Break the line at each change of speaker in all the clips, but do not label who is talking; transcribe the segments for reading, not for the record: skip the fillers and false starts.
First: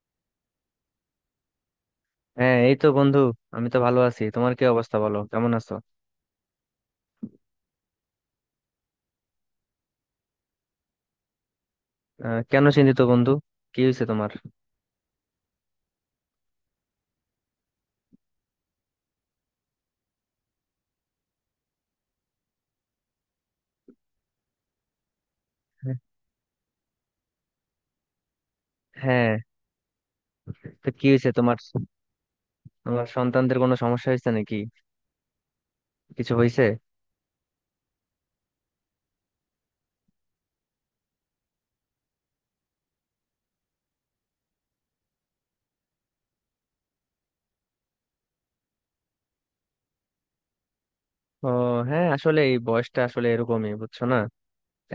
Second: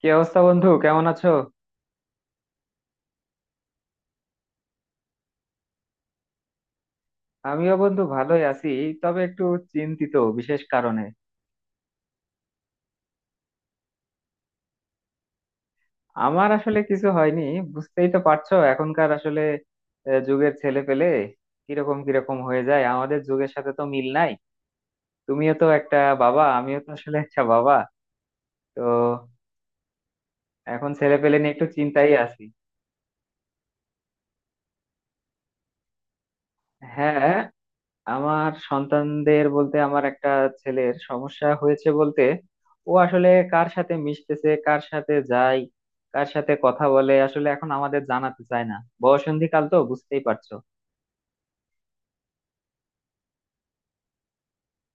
কি অবস্থা বন্ধু? কেমন আছো?
হ্যাঁ, এই তো বন্ধু। আমি তো ভালো আছি, তোমার কি অবস্থা? বলো, কেমন আছো?
আমিও বন্ধু ভালোই আছি, তবে একটু চিন্তিত বিশেষ কারণে।
কেন চিন্তিত বন্ধু? কি হয়েছে তোমার?
আমার আসলে কিছু হয়নি। বুঝতেই তো পারছো, এখনকার আসলে যুগের ছেলে পেলে কিরকম কিরকম হয়ে যায়, আমাদের যুগের সাথে তো মিল নাই। তুমিও তো একটা বাবা, আমিও তো আসলে একটা বাবা। তো
হ্যাঁ, তো
এখন
কি
ছেলে
হয়েছে
পেলে নিয়ে
তোমার?
একটু চিন্তাই আছি।
তোমার সন্তানদের কোনো সমস্যা হয়েছে নাকি? কিছু হয়েছে?
হ্যাঁ, আমার সন্তানদের বলতে আমার একটা ছেলের সমস্যা হয়েছে, বলতে ও আসলে কার সাথে মিশতেছে, কার সাথে যায়, কার সাথে কথা বলে আসলে এখন আমাদের জানাতে চায় না। বয়ঃসন্ধিকাল তো বুঝতেই পারছো।
ও, হ্যাঁ আসলে এই বয়সটা আসলে এরকমই, বুঝছো না?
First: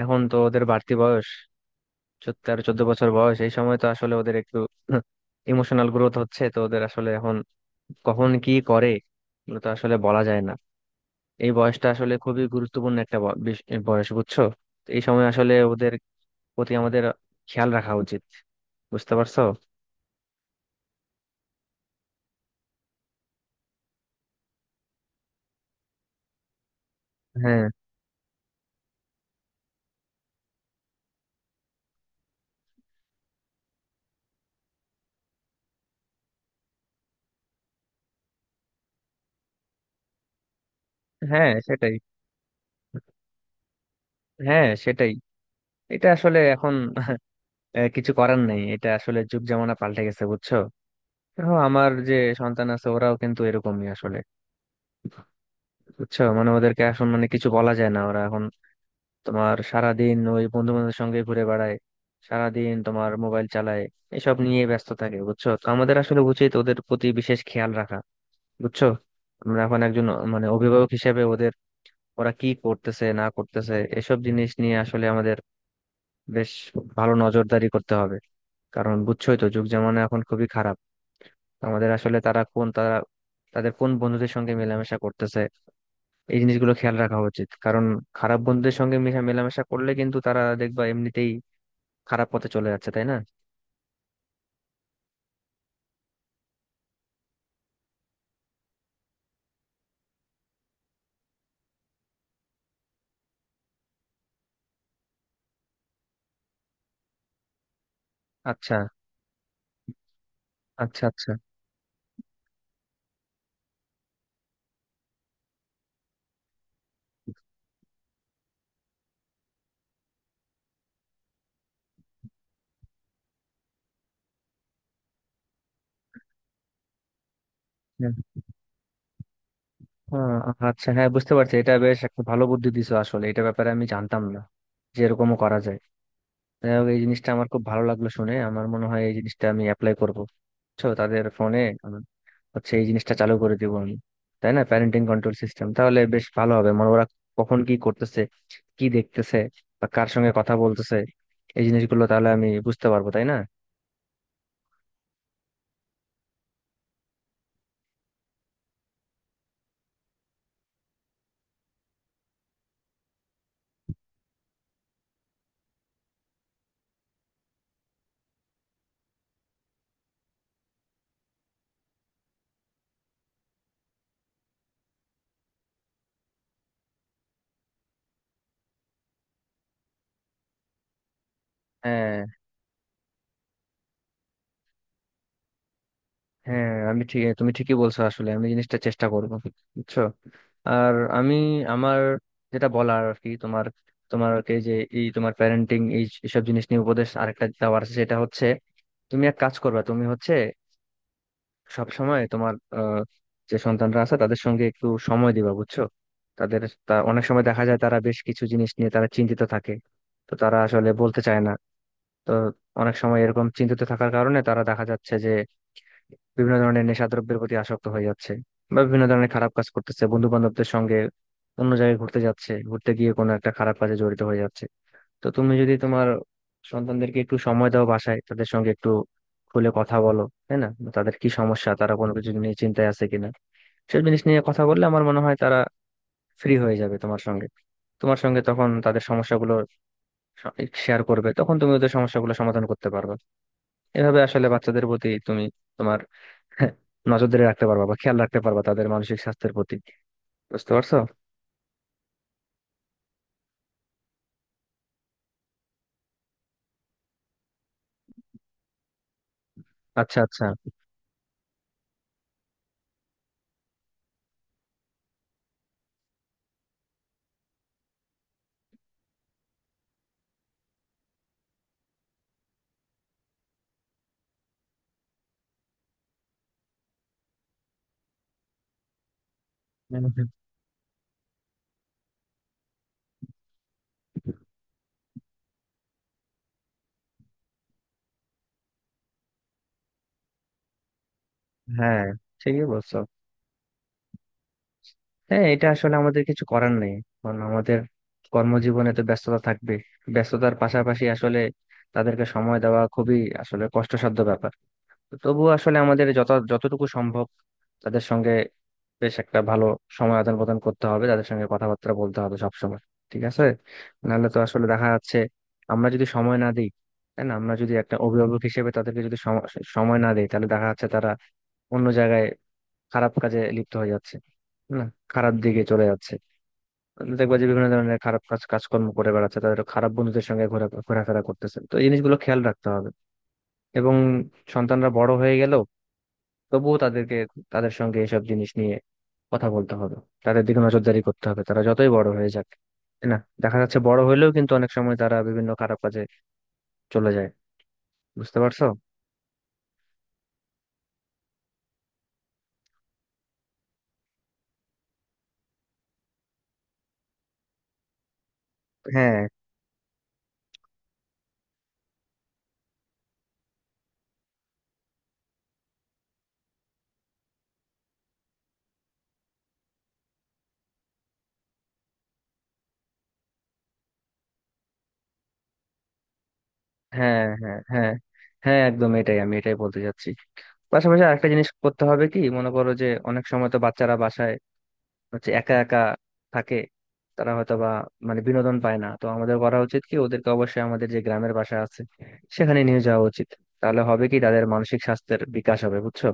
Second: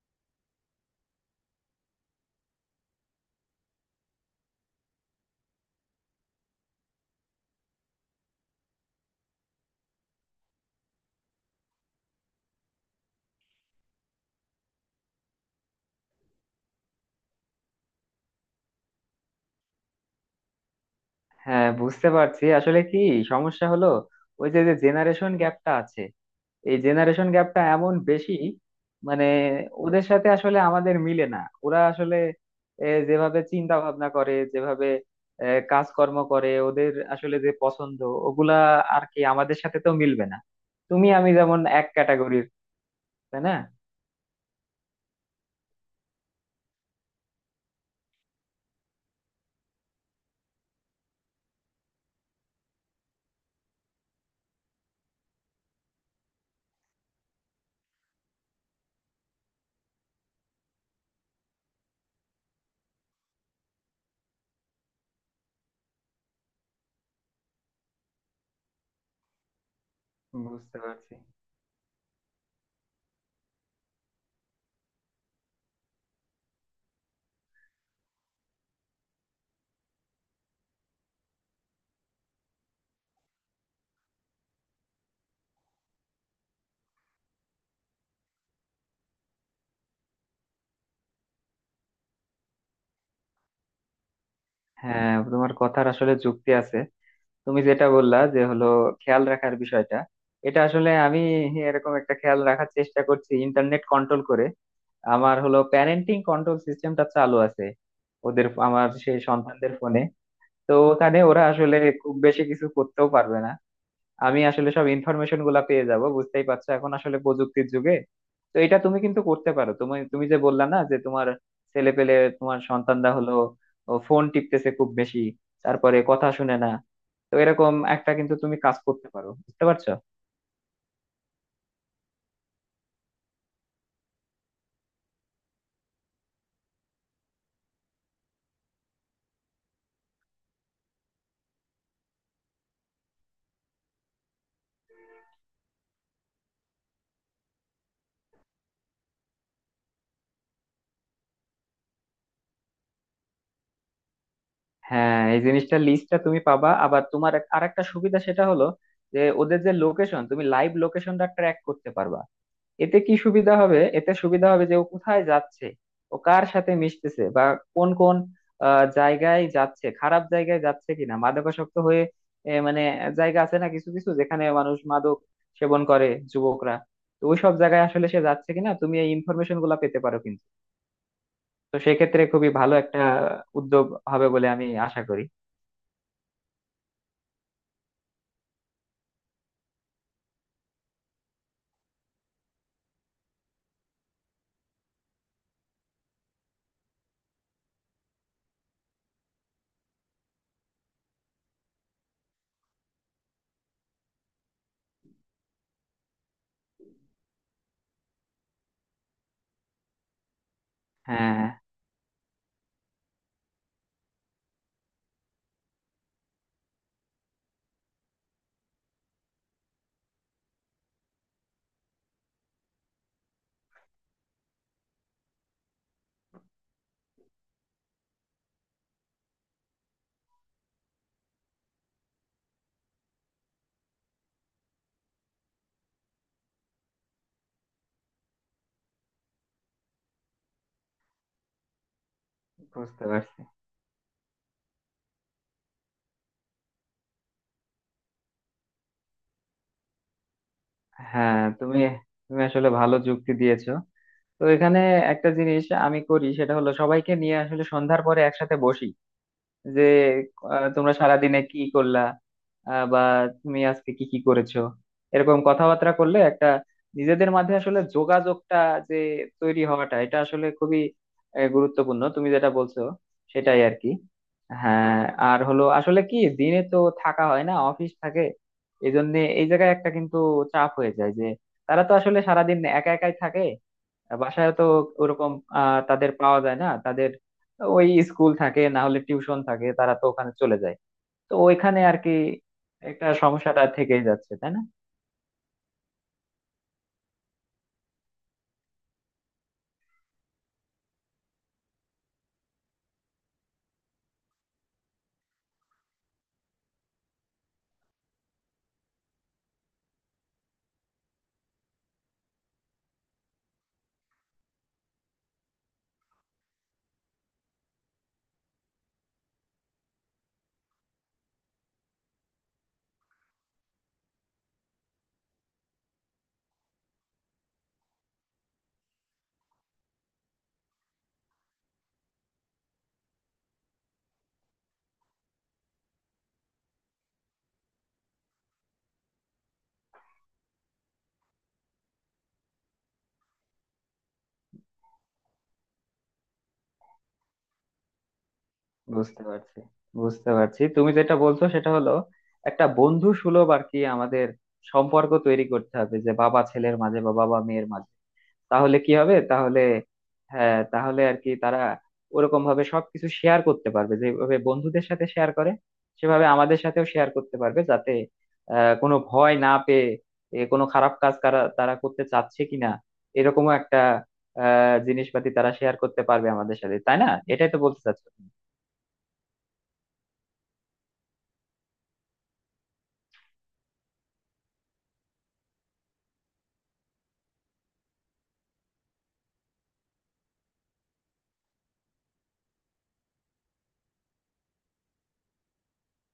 এখন তো ওদের বাড়তি বয়স। 13-14 বছর বয়স, এই সময় তো আসলে ওদের একটু ইমোশনাল গ্রোথ হচ্ছে তো ওদের আসলে এখন। কখন কি করে এগুলো তো আসলে বলা যায় না। এই বয়সটা আসলে খুবই গুরুত্বপূর্ণ একটা বয়স, বুঝছো? তো এই সময় আসলে ওদের প্রতি আমাদের খেয়াল রাখা উচিত। বুঝতে পারছো?
হ্যাঁ বুঝতে পারছি। আসলে কি সমস্যা হলো, ওই যে যে জেনারেশন গ্যাপটা আছে, এই জেনারেশন গ্যাপটা
হ্যাঁ
এমন বেশি, মানে ওদের সাথে আসলে আমাদের মিলে না। ওরা আসলে যেভাবে চিন্তা ভাবনা করে, যেভাবে এ, কাজকর্ম করে, ওদের আসলে যে পছন্দ ওগুলা আর কি আমাদের সাথে তো মিলবে না। তুমি আমি
হ্যাঁ
যেমন এক
সেটাই।
ক্যাটাগরির, তাই না?
হ্যাঁ সেটাই। এটা আসলে এখন আহ, কিছু করার নেই, এটা আসলে যুগ জামানা পাল্টে গেছে, বুঝছো? দেখো, আমার যে সন্তান আছে ওরাও কিন্তু এরকমই আসলে, বুঝছো? মানে ওদেরকে এখন মানে কিছু বলা যায় না, ওরা এখন তোমার সারাদিন ওই বন্ধু বান্ধবের সঙ্গে ঘুরে বেড়ায়, সারাদিন তোমার মোবাইল চালায়, এসব নিয়ে ব্যস্ত থাকে। বুঝছো, তো আমাদের আসলে উচিত ওদের প্রতি বিশেষ খেয়াল রাখা। বুঝছো? আমরা এখন একজন মানে
বুঝতে
অভিভাবক
পারছি।
হিসেবে ওদের ওরা কি করতেছে না করতেছে এসব জিনিস নিয়ে আসলে আমাদের বেশ ভালো নজরদারি করতে হবে। কারণ বুঝছোই তো, যুগ জামানা এখন খুবই খারাপ। আমাদের আসলে তারা কোন তারা তাদের কোন বন্ধুদের সঙ্গে মেলামেশা করতেছে এই জিনিসগুলো খেয়াল রাখা উচিত। কারণ খারাপ বন্ধুদের সঙ্গে মেশা মেলামেশা করলে কিন্তু তারা দেখবা এমনিতেই খারাপ পথে চলে যাচ্ছে, তাই না?
হ্যাঁ, তোমার কথার আসলে যুক্তি আছে। তুমি যেটা বললা, যে হলো খেয়াল রাখার বিষয়টা, এটা আসলে আমি এরকম একটা খেয়াল রাখার চেষ্টা করছি। ইন্টারনেট কন্ট্রোল করে আমার হলো প্যারেন্টিং কন্ট্রোল সিস্টেমটা চালু আছে ওদের,
আচ্ছা,
আমার সেই সন্তানদের ফোনে। তো
আচ্ছা।
ওখানে
আচ্ছা,
ওরা আসলে খুব বেশি কিছু করতেও পারবে না, আমি আসলে সব ইনফরমেশন গুলা পেয়ে যাব। বুঝতেই পারছো, এখন আসলে প্রযুক্তির যুগে। তো এটা তুমি কিন্তু করতে পারো। তুমি তুমি যে বললা না যে তোমার ছেলে পেলে, তোমার সন্তানরা হলো ফোন টিপতেছে খুব বেশি, তারপরে কথা শুনে না। তো এরকম
হ্যাঁ,
একটা কিন্তু তুমি কাজ করতে পারো, বুঝতে পারছো?
আচ্ছা হ্যাঁ বুঝতে পারছি। এটা বেশ একটা ভালো বুদ্ধি দিছো, আসলে এটা ব্যাপারে আমি জানতাম না যে এরকমও করা যায়। যাই হোক, এই জিনিসটা আমার খুব ভালো লাগলো শুনে, আমার মনে হয় এই জিনিসটা আমি অ্যাপ্লাই করবো। বুঝছো, তাদের ফোনে হচ্ছে এই জিনিসটা চালু করে দিব আমি। তাই না? প্যারেন্টিং কন্ট্রোল সিস্টেম, তাহলে বেশ ভালো হবে। মানে ওরা কখন কি করতেছে, কি দেখতেছে, বা কার সঙ্গে কথা বলতেছে এই জিনিসগুলো তাহলে আমি বুঝতে পারবো, তাই না?
হ্যাঁ, এই জিনিসটা লিস্টটা তুমি পাবা। আবার তোমার আর একটা সুবিধা, সেটা হলো যে ওদের যে লোকেশন, তুমি লাইভ লোকেশনটা ট্র্যাক করতে পারবা। এতে কি সুবিধা হবে? এতে সুবিধা হবে যে ও কোথায় যাচ্ছে, ও কার সাথে মিশতেছে, বা কোন কোন জায়গায় যাচ্ছে, খারাপ জায়গায় যাচ্ছে কিনা, মাদকাসক্ত হয়ে মানে জায়গা আছে না কিছু কিছু, যেখানে মানুষ মাদক সেবন করে, যুবকরা। তো ওই সব জায়গায় আসলে সে যাচ্ছে কিনা, তুমি এই ইনফরমেশন গুলা পেতে পারো কিন্তু। তো সেক্ষেত্রে
হ্যাঁ
খুবই ভালো একটা উদ্যোগ হবে বলে আমি আশা করি।
হ্যাঁ, আমি ঠিক তুমি ঠিকই বলছো, আসলে আমি জিনিসটা চেষ্টা করবো। বুঝছো? আর আমি আমার যেটা বলার আর কি, তোমার তোমার যে এই তোমার প্যারেন্টিং এই সব জিনিস নিয়ে উপদেশ আরেকটা দেওয়ার আছে, সেটা হচ্ছে তুমি এক কাজ করবা, তুমি হচ্ছে সব সময় তোমার যে সন্তানরা আছে তাদের সঙ্গে একটু সময় দিবা। বুঝছো? তাদের তা অনেক সময় দেখা যায় তারা বেশ কিছু জিনিস নিয়ে তারা চিন্তিত থাকে, তো তারা আসলে বলতে চায়
হ্যাঁ
না। তো অনেক সময় এরকম চিন্তিত থাকার কারণে তারা দেখা যাচ্ছে যে বিভিন্ন ধরনের নেশাদ্রব্যের প্রতি আসক্ত হয়ে যাচ্ছে, বা বিভিন্ন ধরনের খারাপ কাজ করতেছে বন্ধু বান্ধবদের সঙ্গে, অন্য জায়গায় ঘুরতে যাচ্ছে, ঘুরতে গিয়ে কোনো একটা খারাপ কাজে জড়িত হয়ে যাচ্ছে। তো তুমি যদি তোমার সন্তানদেরকে একটু সময় দাও বাসায়, তাদের সঙ্গে একটু খুলে কথা বলো, তাই না? তাদের কি সমস্যা, তারা কোনো কিছু নিয়ে চিন্তায় আছে কিনা, সব জিনিস নিয়ে কথা বললে আমার মনে হয় তারা ফ্রি হয়ে যাবে তোমার সঙ্গে। তোমার সঙ্গে তখন তাদের সমস্যাগুলো শেয়ার করবে, তখন তুমি ওদের সমস্যাগুলো সমাধান করতে
বুঝতে
পারবে।
পারছি।
এভাবে আসলে বাচ্চাদের প্রতি তুমি তোমার নজর ধরে রাখতে পারবা বা খেয়াল রাখতে পারবা তাদের মানসিক স্বাস্থ্যের প্রতি। বুঝতে পারছো?
হ্যাঁ তুমি তুমি আসলে ভালো যুক্তি দিয়েছো। তো এখানে একটা জিনিস আমি করি, সেটা হলো সবাইকে নিয়ে আসলে সন্ধ্যার পরে একসাথে বসি, যে
আচ্ছা, আচ্ছা।
তোমরা সারাদিনে কি করলা, বা তুমি আজকে কি কি করেছো। এরকম কথাবার্তা করলে একটা নিজেদের মাঝে আসলে যোগাযোগটা যে তৈরি হওয়াটা, এটা আসলে খুবই গুরুত্বপূর্ণ। তুমি যেটা বলছো সেটাই আর কি। হ্যাঁ, আর হলো আসলে কি, দিনে তো থাকা হয় না, অফিস থাকে। এই জন্য এই জায়গায় একটা কিন্তু চাপ হয়ে যায়, যে তারা তো আসলে সারাদিন একা একাই থাকে। বাসায় তো ওরকম তাদের পাওয়া যায় না, তাদের ওই স্কুল থাকে, না হলে টিউশন থাকে, তারা তো ওখানে চলে যায়। তো ওইখানে আর
হ্যাঁ,
কি
ঠিকই বলছো।
একটা সমস্যাটা থেকেই যাচ্ছে, তাই না?
হ্যাঁ, এটা আসলে আমাদের কিছু করার নেই। কারণ আমাদের কর্মজীবনে তো ব্যস্ততা থাকবে, ব্যস্ততার পাশাপাশি আসলে তাদেরকে সময় দেওয়া খুবই আসলে কষ্টসাধ্য ব্যাপার। তো তবুও আসলে আমাদের যত যতটুকু সম্ভব তাদের সঙ্গে বেশ একটা ভালো সময় আদান প্রদান করতে হবে, তাদের সঙ্গে কথাবার্তা বলতে হবে সবসময়, ঠিক আছে? নাহলে তো আসলে দেখা যাচ্ছে আমরা যদি সময় না দিই, তাই না, আমরা যদি একটা অভিভাবক হিসেবে তাদেরকে যদি সময় না দিই, তাহলে দেখা যাচ্ছে তারা অন্য জায়গায় খারাপ কাজে লিপ্ত হয়ে যাচ্ছে, না, খারাপ দিকে চলে যাচ্ছে। দেখবা যে বিভিন্ন ধরনের খারাপ কাজ কাজকর্ম করে বেড়াচ্ছে, তাদের খারাপ বন্ধুদের সঙ্গে ঘোরা ঘোরাফেরা করতেছে। তো এই জিনিসগুলো খেয়াল রাখতে হবে। এবং সন্তানরা বড় হয়ে গেল, তবুও তাদেরকে তাদের সঙ্গে এসব জিনিস নিয়ে কথা বলতে হবে, তাদের দিকে নজরদারি করতে হবে, তারা যতই বড় হয়ে যাক, তাই না? দেখা যাচ্ছে বড় হইলেও কিন্তু অনেক সময় তারা বিভিন্ন খারাপ কাজে চলে যায়। বুঝতে পারছো?
বুঝতে পারছি। বুঝতে পারছি তুমি যেটা বলছো, সেটা হলো একটা বন্ধু সুলভ আর কি আমাদের সম্পর্ক তৈরি করতে হবে যে বাবা ছেলের মাঝে বা বাবা মেয়ের মাঝে। তাহলে কি হবে?
হ্যাঁ,
তাহলে হ্যাঁ, তাহলে আর কি তারা ওরকম ভাবে সবকিছু শেয়ার করতে পারবে। যেভাবে বন্ধুদের সাথে শেয়ার করে, সেভাবে আমাদের সাথেও শেয়ার করতে পারবে, যাতে কোনো ভয় না পেয়ে কোনো খারাপ কাজ তারা তারা করতে চাচ্ছে কিনা, এরকমও একটা জিনিসপাতি তারা শেয়ার করতে পারবে আমাদের সাথে, তাই না?
হ্যাঁ,
এটাই
হ্যাঁ।
তো বলতে
হ্যাঁ,
চাচ্ছো তুমি।
হ্যাঁ, একদম এটাই আমি এটাই বলতে চাচ্ছি। পাশাপাশি আরেকটা জিনিস করতে হবে কি, মনে করো যে অনেক সময় তো বাচ্চারা বাসায় হচ্ছে একা একা থাকে, তারা হয়তো বা মানে বিনোদন পায় না। তো আমাদের করা উচিত কি, ওদেরকে অবশ্যই আমাদের যে গ্রামের বাসা আছে সেখানে নিয়ে যাওয়া উচিত। তাহলে হবে কি, তাদের মানসিক স্বাস্থ্যের বিকাশ হবে, বুঝছো?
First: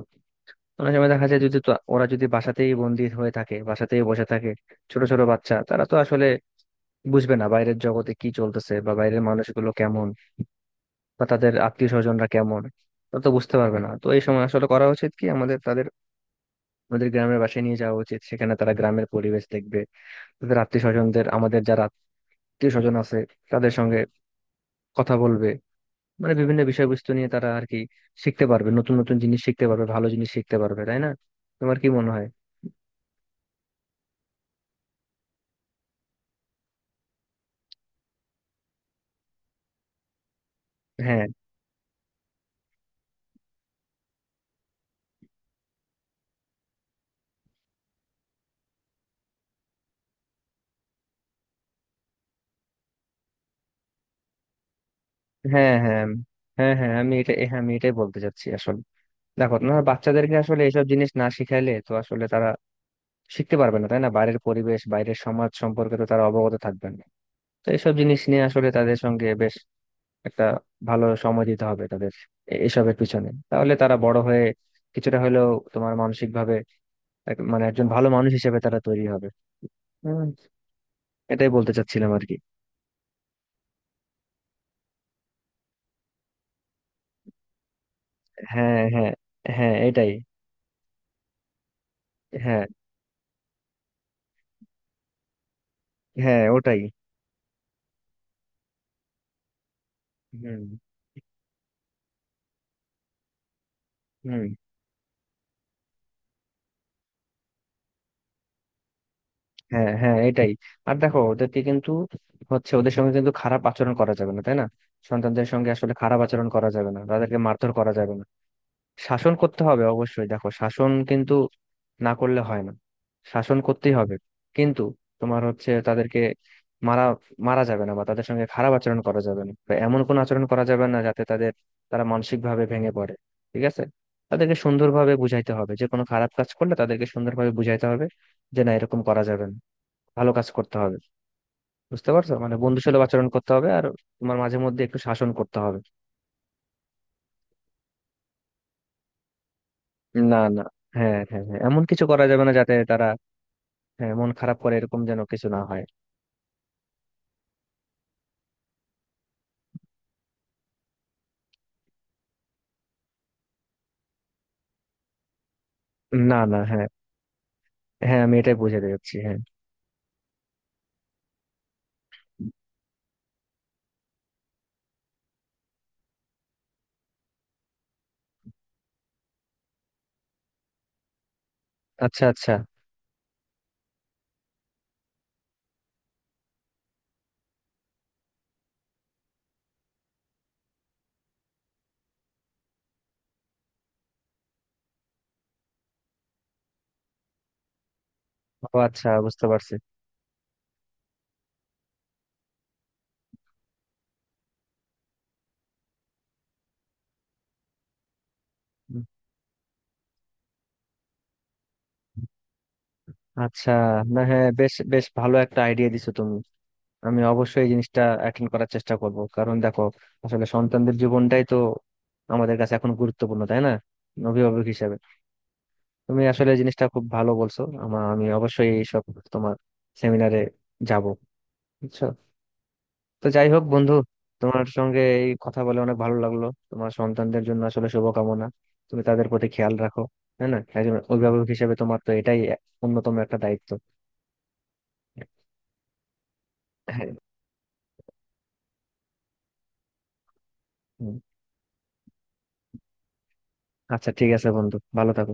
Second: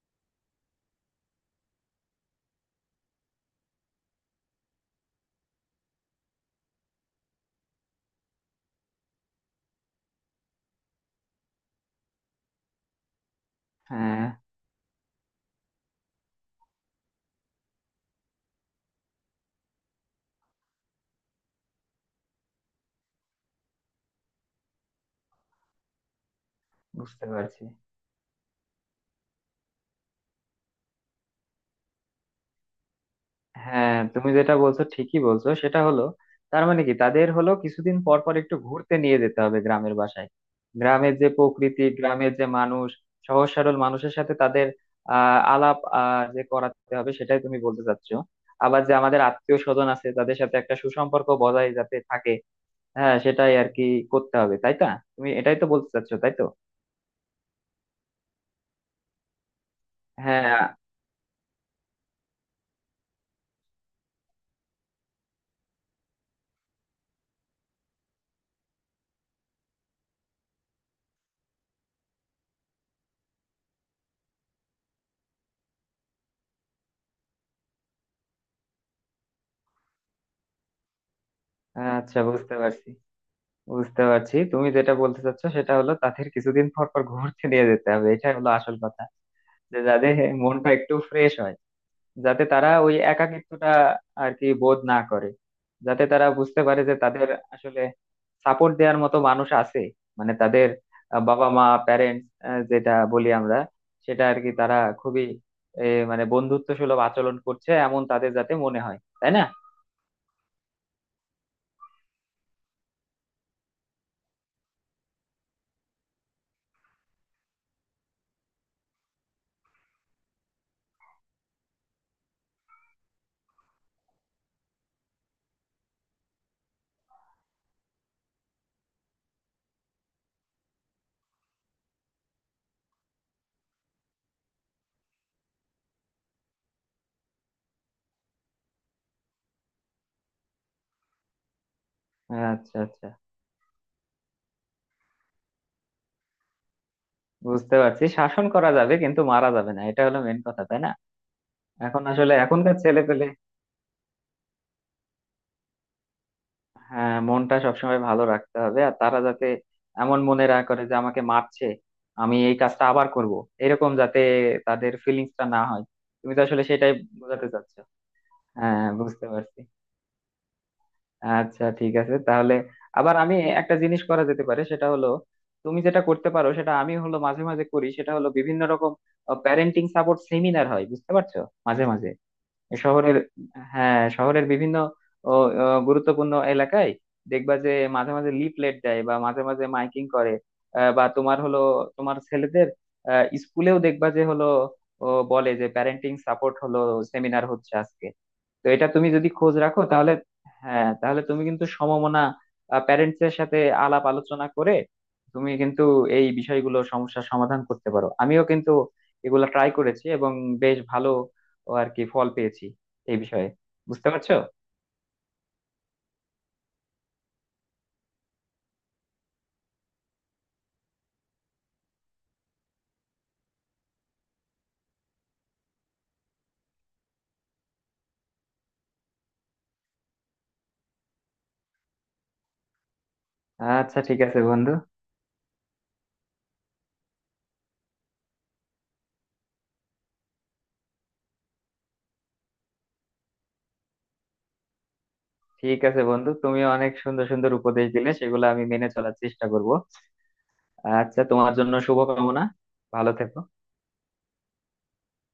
অনেক সময় দেখা যায় যদি ওরা যদি বাসাতেই বন্দি হয়ে থাকে, বাসাতেই বসে থাকে, ছোট ছোট বাচ্চা, তারা তো আসলে বুঝবে না বাইরের জগতে কি চলতেছে বা বাইরের মানুষগুলো কেমন, বা তাদের আত্মীয় স্বজনরা কেমন, তা তো বুঝতে পারবে না। তো এই
হ্যাঁ
সময় আসলে করা উচিত কি আমাদের, তাদের ওদের গ্রামের বাসায় নিয়ে যাওয়া উচিত, সেখানে তারা গ্রামের পরিবেশ দেখবে, তাদের আত্মীয় স্বজনদের আমাদের যারা আত্মীয় স্বজন আছে তাদের সঙ্গে কথা বলবে, মানে বিভিন্ন বিষয়বস্তু
বুঝতে
নিয়ে তারা
পারছি।
আর কি শিখতে পারবে, নতুন নতুন জিনিস শিখতে পারবে, ভালো জিনিস শিখতে পারবে, তাই না? তোমার কি মনে হয়?
হ্যাঁ, তুমি যেটা বলছো ঠিকই বলছো। সেটা হলো তার মানে কি, তাদের হলো কিছুদিন পর পর একটু ঘুরতে নিয়ে যেতে হবে গ্রামের বাসায়। গ্রামের
হ্যাঁ,
যে প্রকৃতি, গ্রামের যে মানুষ, সহজ সরল মানুষের সাথে তাদের আলাপ যে করাতে হবে, সেটাই তুমি বলতে চাচ্ছো। আবার যে আমাদের আত্মীয় স্বজন আছে, তাদের সাথে একটা সুসম্পর্ক বজায় যাতে থাকে। হ্যাঁ সেটাই আর কি করতে হবে, তাই না? তুমি এটাই তো
হ্যাঁ,
বলতে
হ্যাঁ।
চাচ্ছো, তাই তো?
হ্যাঁ, হ্যাঁ, আমি এটা, হ্যাঁ আমি এটাই বলতে চাচ্ছি আসলে। দেখো না, বাচ্চাদেরকে
হ্যাঁ।
আসলে এসব জিনিস না শিখাইলে তো আসলে তারা শিখতে পারবে না, তাই না? বাইরের পরিবেশ বাইরের সমাজ সম্পর্কে তো তারা অবগত থাকবেন না। তো এইসব জিনিস নিয়ে আসলে তাদের সঙ্গে বেশ একটা ভালো সময় দিতে হবে তাদের এসবের পিছনে। তাহলে তারা বড় হয়ে কিছুটা হলেও তোমার মানসিক ভাবে মানে একজন ভালো মানুষ হিসেবে তারা তৈরি হবে। হুম, এটাই বলতে চাচ্ছিলাম
আচ্ছা
আর কি।
বুঝতে পারছি। বুঝতে পারছি তুমি যেটা বলতে চাচ্ছ, সেটা হলো তাদের কিছুদিন পর পর ঘুরতে নিয়ে যেতে হবে, এটাই হলো আসল
হ্যাঁ,
কথা।
হ্যাঁ, হ্যাঁ,
যে
এটাই।
যাদের মনটা একটু ফ্রেশ হয়, যাতে
হ্যাঁ,
তারা ওই একাকিত্বটা আর কি বোধ না করে, যাতে তারা
হ্যাঁ,
বুঝতে
ওটাই।
পারে যে তাদের আসলে সাপোর্ট দেওয়ার মতো মানুষ আছে, মানে
হুম।
তাদের বাবা মা প্যারেন্টস যেটা বলি আমরা, সেটা আর
হুম।
কি। তারা খুবই এ, মানে বন্ধুত্ব সুলভ আচরণ করছে এমন তাদের যাতে মনে হয়, তাই না?
হ্যাঁ, হ্যাঁ, এটাই। আর দেখো ওদেরকে কিন্তু হচ্ছে, ওদের সঙ্গে কিন্তু খারাপ আচরণ করা যাবে না, তাই না? সন্তানদের সঙ্গে আসলে খারাপ আচরণ করা যাবে না, তাদেরকে মারধর করা যাবে না। শাসন করতে হবে অবশ্যই, দেখো শাসন কিন্তু না করলে হয় না, শাসন করতেই হবে, কিন্তু তোমার হচ্ছে তাদেরকে মারা মারা যাবে না, বা তাদের সঙ্গে খারাপ আচরণ করা যাবে না, বা এমন কোনো আচরণ করা যাবে না যাতে তাদের তারা মানসিক ভাবে ভেঙে পড়ে, ঠিক আছে? তাদেরকে সুন্দরভাবে বুঝাইতে হবে, যে কোনো খারাপ কাজ করলে তাদেরকে সুন্দরভাবে বুঝাইতে হবে যে না, এরকম করা যাবে না, ভালো কাজ করতে হবে। বুঝতে পারছো? মানে
আচ্ছা
বন্ধুসুলভ
আচ্ছা।
আচরণ করতে হবে আর তোমার মাঝে মধ্যে একটু শাসন করতে হবে।
বুঝতে পারছি, শাসন করা যাবে কিন্তু মারা যাবে না, এটা হলো
না,
মেন
না,
কথা, তাই না?
হ্যাঁ, হ্যাঁ, হ্যাঁ, এমন
এখন
কিছু করা
আসলে
যাবে না যাতে
এখনকার ছেলে
তারা
পেলে
হ্যাঁ মন খারাপ করে, এরকম যেন কিছু না হয়।
হ্যাঁ মনটা সবসময় ভালো রাখতে হবে, আর তারা যাতে এমন মনে না করে যে আমাকে মারছে, আমি এই কাজটা আবার করব, এরকম যাতে তাদের ফিলিংসটা না হয়। তুমি
না,
তো
না,
আসলে
হ্যাঁ,
সেটাই বোঝাতে চাচ্ছো।
হ্যাঁ, আমি এটাই
হ্যাঁ
বোঝাতে যাচ্ছি,
বুঝতে
হ্যাঁ।
পারছি। আচ্ছা ঠিক আছে তাহলে। আবার আমি একটা জিনিস করা যেতে পারে, সেটা হলো তুমি যেটা করতে পারো, সেটা আমি হলো মাঝে মাঝে করি, সেটা হলো বিভিন্ন রকম প্যারেন্টিং সাপোর্ট সেমিনার হয়, বুঝতে পারছো, মাঝে মাঝে
আচ্ছা, আচ্ছা।
শহরের হ্যাঁ শহরের বিভিন্ন ও, গুরুত্বপূর্ণ এলাকায় দেখবা যে মাঝে মাঝে লিফলেট দেয়, বা মাঝে মাঝে মাইকিং করে, বা তোমার হলো তোমার ছেলেদের স্কুলেও দেখবা যে হলো বলে যে প্যারেন্টিং সাপোর্ট হলো সেমিনার হচ্ছে আজকে। তো
ও,
এটা
আচ্ছা,
তুমি যদি
বুঝতে
খোঁজ
পারছি।
রাখো তাহলে হ্যাঁ তাহলে তুমি কিন্তু সমমনা প্যারেন্টস এর সাথে আলাপ আলোচনা করে তুমি কিন্তু এই বিষয়গুলো সমস্যার সমাধান করতে পারো। আমিও কিন্তু
উম,
এগুলো ট্রাই করেছি এবং বেশ ভালো আর কি ফল পেয়েছি এই বিষয়ে,
আচ্ছা,
বুঝতে
না,
পারছো?
হ্যাঁ বেশ, বেশ ভালো একটা আইডিয়া দিছো তুমি। আমি অবশ্যই এই জিনিসটা অ্যাটেন্ড করার চেষ্টা করব, কারণ দেখো আসলে সন্তানদের জীবনটাই তো আমাদের কাছে এখন গুরুত্বপূর্ণ, তাই না? অভিভাবক হিসাবে তুমি আসলে জিনিসটা খুব ভালো বলছো। আমি অবশ্যই এইসব তোমার সেমিনারে যাব। বুঝছো? তো যাই হোক বন্ধু,
আচ্ছা ঠিক আছে
তোমার
বন্ধু।
সঙ্গে এই কথা বলে অনেক ভালো লাগলো। তোমার সন্তানদের জন্য আসলে শুভকামনা। তুমি তাদের প্রতি খেয়াল রাখো, হ্যাঁ, না একজন অভিভাবক হিসেবে তোমার তো এটাই অন্যতম একটা দায়িত্ব।
ঠিক আছে বন্ধু, তুমি অনেক
হ্যাঁ।
সুন্দর সুন্দর উপদেশ দিলে, সেগুলো আমি মেনে চলার চেষ্টা করব।
হুম।
আচ্ছা, তোমার জন্য শুভকামনা। ভালো থেকো।
আচ্ছা, ঠিক আছে বন্ধু, ভালো থাকো।